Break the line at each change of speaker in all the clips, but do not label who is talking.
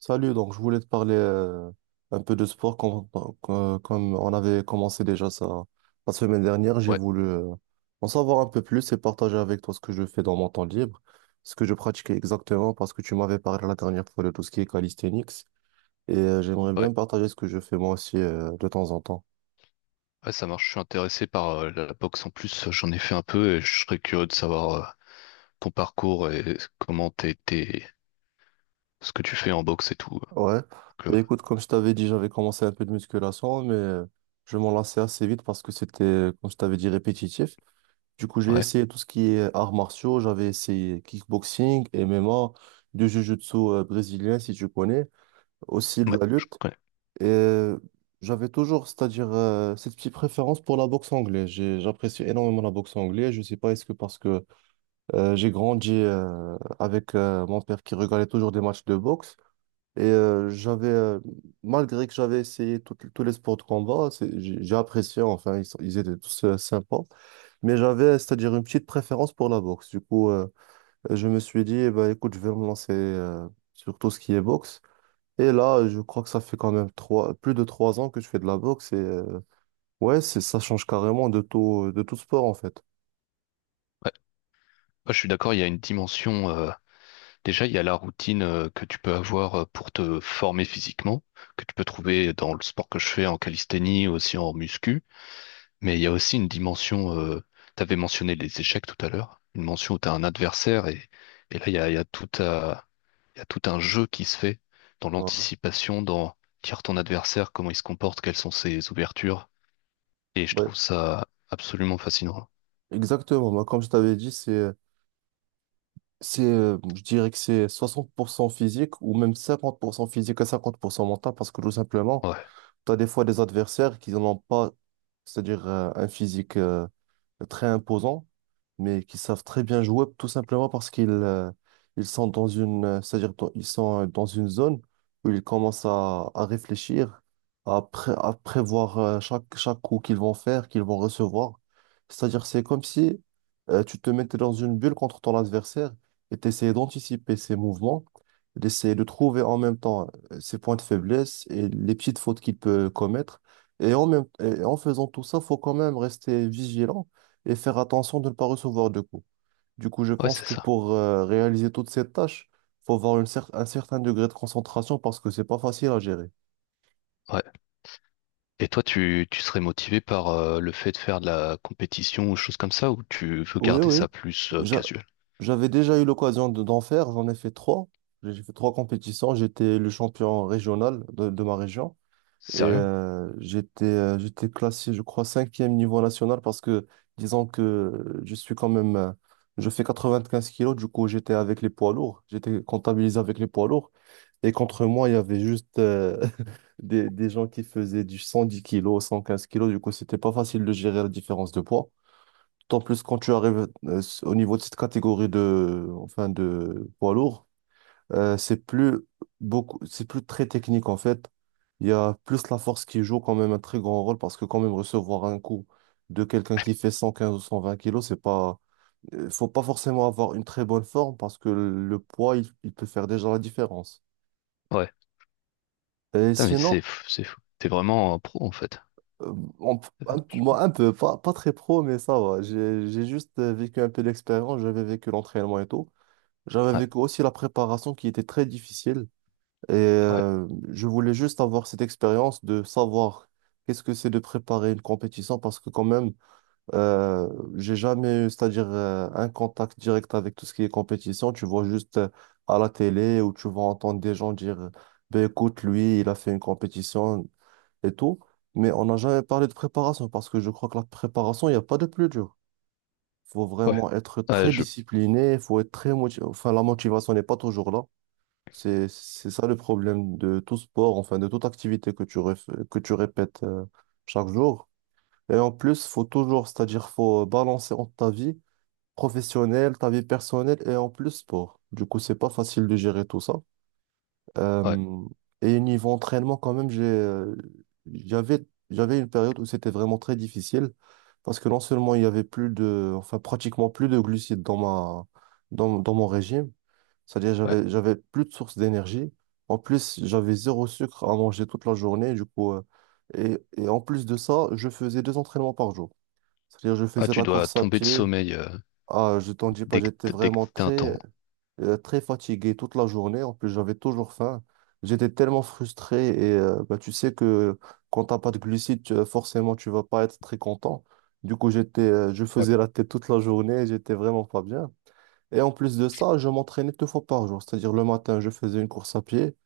Salut, donc je voulais te parler un peu de sport comme, comme on avait commencé déjà ça la semaine dernière. J'ai
Ouais,
voulu en savoir un peu plus et partager avec toi ce que je fais dans mon temps libre, ce que je pratique exactement parce que tu m'avais parlé la dernière fois de tout ce qui est calisthenics et j'aimerais
ouais,
bien partager ce que je fais moi aussi de temps en temps.
ouais, ça marche. Je suis intéressé par la boxe en plus. J'en ai fait un peu et je serais curieux de savoir ton parcours et ce que tu fais en boxe et tout.
Ouais,
Donc, euh,
et écoute, comme je t'avais dit, j'avais commencé un peu de musculation, mais je m'en lassais assez vite parce que c'était, comme je t'avais dit, répétitif. Du coup, j'ai
ouais,
essayé tout ce qui est arts martiaux. J'avais essayé kickboxing, MMA, du jiu-jitsu brésilien, si tu connais, aussi de
ouais,
la
je
lutte.
connais.
Et j'avais toujours, c'est-à-dire, cette petite préférence pour la boxe anglaise. J'apprécie énormément la boxe anglaise. Je sais pas, est-ce que parce que j'ai grandi avec mon père qui regardait toujours des matchs de boxe. Et j'avais, malgré que j'avais essayé tous les sports de combat, j'ai apprécié, enfin, ils étaient tous sympas. Mais j'avais, c'est-à-dire une petite préférence pour la boxe. Du coup, je me suis dit, eh ben, écoute, je vais me lancer sur tout ce qui est boxe. Et là, je crois que ça fait quand même trois, plus de 3 ans que je fais de la boxe. Et ouais, c'est, ça change carrément de tout sport, en fait.
Ouais. Ouais, je suis d'accord. Il y a une dimension, déjà, il y a la routine que tu peux avoir pour te former physiquement, que tu peux trouver dans le sport que je fais en calisthénie, aussi en muscu. Mais il y a aussi une dimension. T'avais mentionné les échecs tout à l'heure. Une mention où t'as un adversaire et là, il y a tout un jeu qui se fait dans
Voilà.
l'anticipation, dans lire ton adversaire, comment il se comporte, quelles sont ses ouvertures. Et je
Ouais,
trouve ça absolument fascinant.
exactement. Moi, comme je t'avais dit, je dirais que c'est 60% physique ou même 50% physique et 50% mental parce que tout simplement,
Ouais,
tu as des fois des adversaires qui n'ont pas, c'est-à-dire un physique très imposants, mais qui savent très bien jouer tout simplement parce qu'ils ils sont dans une, c'est-à-dire ils sont dans une zone où ils commencent à réfléchir, à prévoir chaque coup qu'ils vont faire, qu'ils vont recevoir. C'est-à-dire c'est comme si tu te mettais dans une bulle contre ton adversaire et tu essayais d'anticiper ses mouvements, d'essayer de trouver en même temps ses points de faiblesse et les petites fautes qu'il peut commettre. Et en faisant tout ça, faut quand même rester vigilant et faire attention de ne pas recevoir de coups. Du coup, je
ouais,
pense
c'est
que
ça.
pour réaliser toutes ces tâches, faut avoir un certain degré de concentration parce que c'est pas facile à gérer.
Ouais. Et toi, tu serais motivé par le fait de faire de la compétition ou choses comme ça, ou tu veux
Oui,
garder
oui.
ça plus
J'a-
casual?
J'avais déjà eu l'occasion d'en faire, j'en ai fait trois. J'ai fait trois compétitions. J'étais le champion régional de ma région et
Sérieux?
j'étais classé, je crois, cinquième niveau national parce que, disons que je suis quand même, je fais 95 kilos, du coup j'étais avec les poids lourds, j'étais comptabilisé avec les poids lourds. Et contre moi, il y avait juste des gens qui faisaient du 110 kilos, 115 kilos. Du coup, c'était pas facile de gérer la différence de poids. Tant plus quand tu arrives au niveau de cette catégorie enfin, de poids lourd, euh, c'est plus c'est plus très technique en fait. Il y a plus la force qui joue quand même un très grand rôle parce que quand même recevoir un coup de quelqu'un qui fait 115 ou 120 kilos, c'est pas, faut pas forcément avoir une très bonne forme parce que le poids, il peut faire déjà la différence.
Ouais.
Et
Putain, mais
sinon,
c'est fou, c'est fou. T'es vraiment un pro en fait.
Euh, on-
Je pense.
moi, un peu, pas très pro, mais ça va. J'ai juste vécu un peu l'expérience, j'avais vécu l'entraînement et tout. J'avais
Ouais,
vécu aussi la préparation qui était très difficile. Et
ouais,
je voulais juste avoir cette expérience de savoir qu'est-ce que c'est de préparer une compétition parce que quand même, euh, j'ai jamais eu, c'est-à-dire un contact direct avec tout ce qui est compétition. Tu vois juste à la télé ou tu vas entendre des gens dire, ben écoute, lui, il a fait une compétition et tout, mais on n'a jamais parlé de préparation parce que je crois que la préparation, il n'y a pas de plus dur. Faut
ouais.
vraiment être
Ouais,
très
je.
discipliné, faut être très motivé. Enfin, la motivation n'est pas toujours là. C'est ça le problème de tout sport, enfin de toute activité que tu répètes chaque jour. Et en plus, c'est-à-dire faut balancer entre ta vie professionnelle, ta vie personnelle et en plus sport. Du coup, c'est pas facile de gérer tout ça.
Ouais,
Euh, et niveau entraînement, quand même, j'avais, j'avais une période où c'était vraiment très difficile parce que non seulement il y avait enfin pratiquement plus de glucides dans ma, dans mon régime, c'est-à-dire
ouais.
j'avais plus de sources d'énergie. En plus, j'avais zéro sucre à manger toute la journée, du coup, et en plus de ça, je faisais deux entraînements par jour. C'est-à-dire je
Ah,
faisais de
tu
la
dois
course à
tomber de
pied.
sommeil
Ah, je t'en dis pas, j'étais
dès que
vraiment
t'as un temps.
très fatigué toute la journée. En plus, j'avais toujours faim. J'étais tellement frustré et bah, tu sais que quand t'as pas de glucides, forcément, tu vas pas être très content. Du coup, je
Ouais.
faisais la tête toute la journée, j'étais vraiment pas bien. Et en plus de ça, je m'entraînais deux fois par jour. C'est-à-dire le matin, je faisais une course à pied.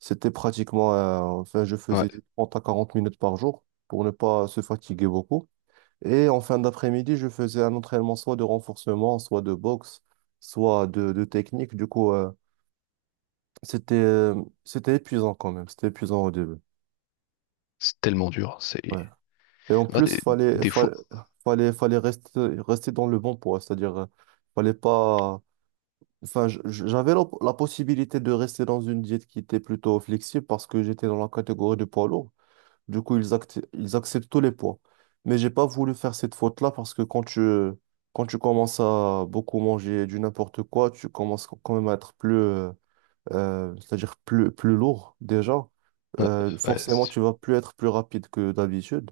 C'était pratiquement, enfin, je
Ouais.
faisais du 30 à 40 minutes par jour pour ne pas se fatiguer beaucoup. Et en fin d'après-midi, je faisais un entraînement soit de renforcement, soit de boxe, soit de technique. Du coup, c'était euh, c'était épuisant quand même. C'était épuisant au début.
C'est tellement dur. C'est
Ouais. Et en
moi,
plus, fallait
des fois.
fallait fallait, fallait rester dans le bon poids, c'est-à-dire fallait pas. Enfin, j'avais la possibilité de rester dans une diète qui était plutôt flexible parce que j'étais dans la catégorie de poids lourd. Du coup, ils acceptent tous les poids. Mais j'ai pas voulu faire cette faute-là parce que quand tu commences à beaucoup manger du n'importe quoi, tu commences quand même à être c'est-à-dire plus lourd déjà.
Ouais,
Euh,
ouais,
forcément,
c'est
tu vas plus être plus rapide que d'habitude.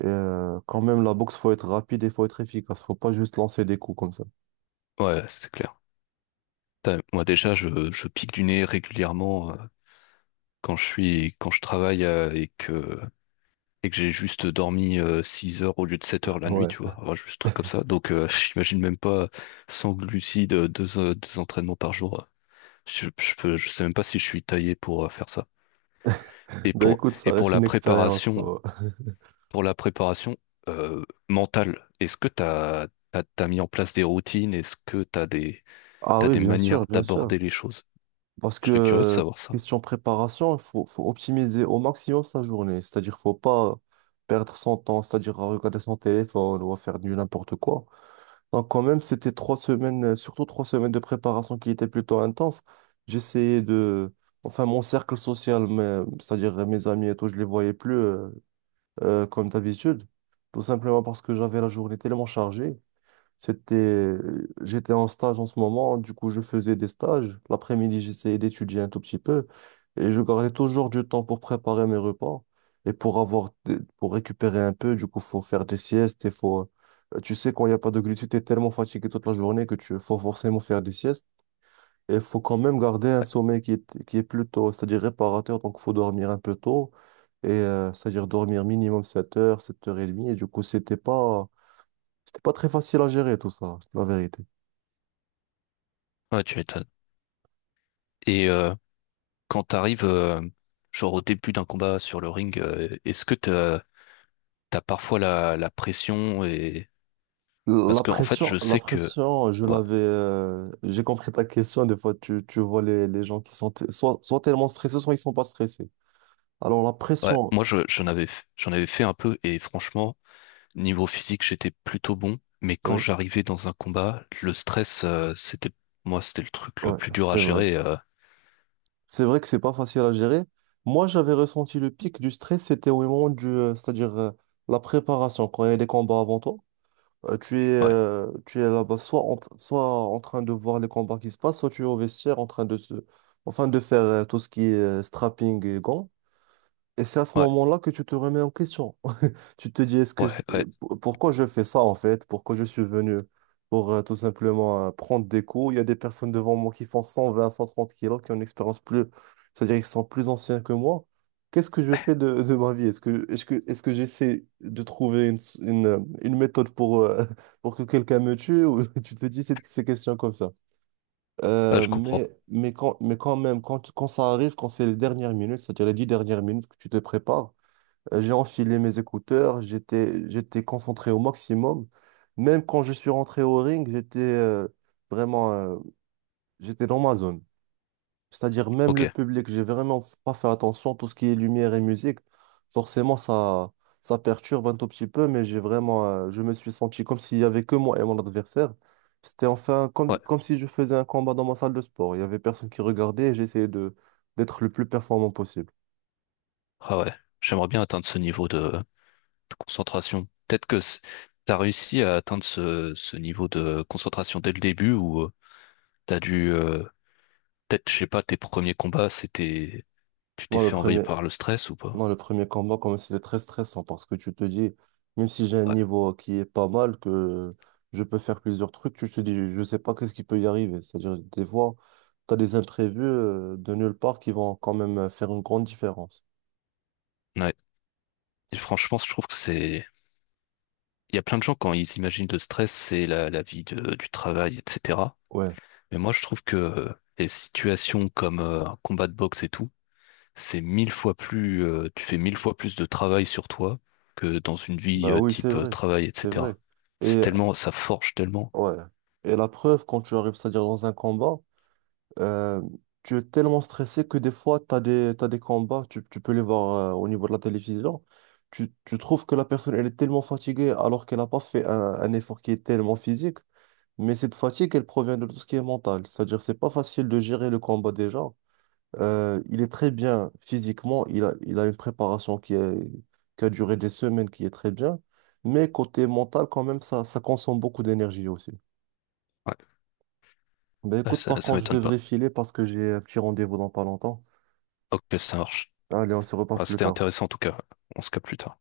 Et, quand même, la boxe, faut être rapide et faut être efficace. Faut pas juste lancer des coups comme ça.
ouais, c'est clair. Putain, moi, déjà, je pique du nez régulièrement quand je suis, quand je travaille et que j'ai juste dormi six heures au lieu de 7 heures la nuit,
Ouais.
tu vois. Enfin, juste un truc comme ça. Donc, j'imagine même pas sans glucides, deux entraînements par jour. Je sais même pas si je suis taillé pour faire ça.
Ben écoute, ça
Et
reste une expérience.
pour la préparation mentale, est-ce que t'as mis en place des routines? Est-ce que
Ah
t'as
oui,
des
bien sûr,
manières
bien sûr.
d'aborder les choses?
Parce que,
Je serais curieux de savoir ça.
question préparation, il faut optimiser au maximum sa journée. C'est-à-dire, faut pas perdre son temps, c'est-à-dire à regarder son téléphone ou à faire du n'importe quoi. Donc, quand même, c'était 3 semaines, surtout 3 semaines de préparation qui étaient plutôt intenses. J'essayais de. Enfin, mon cercle social, c'est-à-dire mes amis et tout, je les voyais plus comme d'habitude. Tout simplement parce que j'avais la journée tellement chargée. C'était, J'étais en stage en ce moment, du coup je faisais des stages. L'après-midi, j'essayais d'étudier un tout petit peu et je gardais toujours du temps pour préparer mes repas et pour avoir, pour récupérer un peu. Du coup, faut faire des siestes et tu sais, quand il n'y a pas de glucides, t'es tellement fatigué toute la journée que tu faut forcément faire des siestes et faut quand même garder un sommeil qui est plutôt, c'est-à-dire réparateur. Donc, faut dormir un peu tôt et c'est-à-dire dormir minimum 7 heures, 7 heures trente et demie. Et du coup, c'était pas très facile à gérer tout ça, c'est la vérité.
Ouais, tu m'étonnes. Et quand t'arrives, genre au début d'un combat sur le ring, est-ce que t'as parfois la, la pression et parce que en fait, je
La
sais que
pression, je
ouais,
l'avais. J'ai compris ta question. Des fois, tu vois les gens qui sont soit tellement stressés, soit ils sont pas stressés. Alors, la
ouais,
pression,
moi je, j'en avais fait un peu et franchement. Niveau physique, j'étais plutôt bon, mais quand
oui,
j'arrivais dans un combat, le stress, c'était, moi, c'était le truc
ouais,
le
ouais,
plus dur à
c'est vrai.
gérer.
C'est vrai que c'est pas facile à gérer. Moi, j'avais ressenti le pic du stress, c'était au moment du. C'est-à-dire la préparation, quand il y a des combats avant toi. Euh, tu es,
Ouais,
euh, tu es là-bas soit en, soit en train de voir les combats qui se passent, soit tu es au vestiaire en train enfin de faire tout ce qui est strapping et gants. Et c'est à ce
ouais,
moment-là que tu te remets en question. Tu te dis, est-ce que
ouais, ouais,
pourquoi je fais ça en fait? Pourquoi je suis venu? Pour tout simplement prendre des cours. Il y a des personnes devant moi qui font 120 130 kilos, qui ont une expérience plus, c'est-à-dire qu'ils sont plus anciens que moi. Qu'est-ce que je fais de ma vie? Est-ce que j'essaie de trouver une méthode pour, pour que quelqu'un me tue? Ou tu te dis ces questions comme ça.
Ah,
Euh,
je comprends.
mais, mais, quand, mais quand même, quand ça arrive, quand c'est les dernières minutes, c'est-à-dire les 10 dernières minutes que tu te prépares, j'ai enfilé mes écouteurs, j'étais concentré au maximum. Même quand je suis rentré au ring, vraiment, euh, j'étais dans ma zone. C'est-à-dire même
Ok,
le public, j'ai vraiment pas fait attention, tout ce qui est lumière et musique, forcément ça perturbe un tout petit peu, mais je me suis senti comme s'il y avait que moi et mon adversaire. C'était enfin
ouais,
comme si je faisais un combat dans ma salle de sport. Il y avait personne qui regardait et j'essayais de d'être le plus performant possible.
ah ouais. J'aimerais bien atteindre ce niveau de concentration. T'as réussi à atteindre ce, ce niveau de concentration dès le début ou t'as dû, peut-être, je sais pas, tes premiers combats, c'était, tu t'es
Non, le
fait envahir
premier,
par le stress ou pas?
Non, le premier combat, comme si c'était très stressant parce que tu te dis, même si j'ai un
Ouais,
niveau qui est pas mal, que je peux faire plusieurs trucs, tu te dis, je sais pas qu'est-ce qui peut y arriver. C'est-à-dire, des fois, tu as des imprévus de nulle part qui vont quand même faire une grande différence.
ouais. Et franchement, je trouve que c'est il y a plein de gens quand ils imaginent le stress, c'est la, la vie du travail, etc.
Ouais,
Mais moi, je trouve que les situations comme un combat de boxe et tout, c'est mille fois plus, tu fais mille fois plus de travail sur toi que dans une vie
bah oui, c'est
type
vrai,
travail,
c'est vrai.
etc. C'est
Et
tellement, ça forge tellement.
ouais, et la preuve, quand tu arrives, c'est-à-dire dans un combat, Euh, tu es tellement stressé que des fois, t'as des combats, tu peux les voir au niveau de la télévision. Tu trouves que la personne, elle est tellement fatiguée alors qu'elle n'a pas fait un effort qui est tellement physique. Mais cette fatigue, elle provient de tout ce qui est mental. C'est-à-dire, c'est pas facile de gérer le combat déjà. Il est très bien physiquement, il a une préparation qui est, qui a duré des semaines, qui est très bien. Mais côté mental, quand même, ça consomme beaucoup d'énergie aussi.
Ouais,
Ben
ouais,
écoute,
ça,
par
ça
contre, je
m'étonne pas.
devrais filer parce que j'ai un petit rendez-vous dans pas longtemps.
Ok, ça marche.
Allez, on se reparle
Ah,
plus
c'était
tard.
intéressant en tout cas. On se capte plus tard.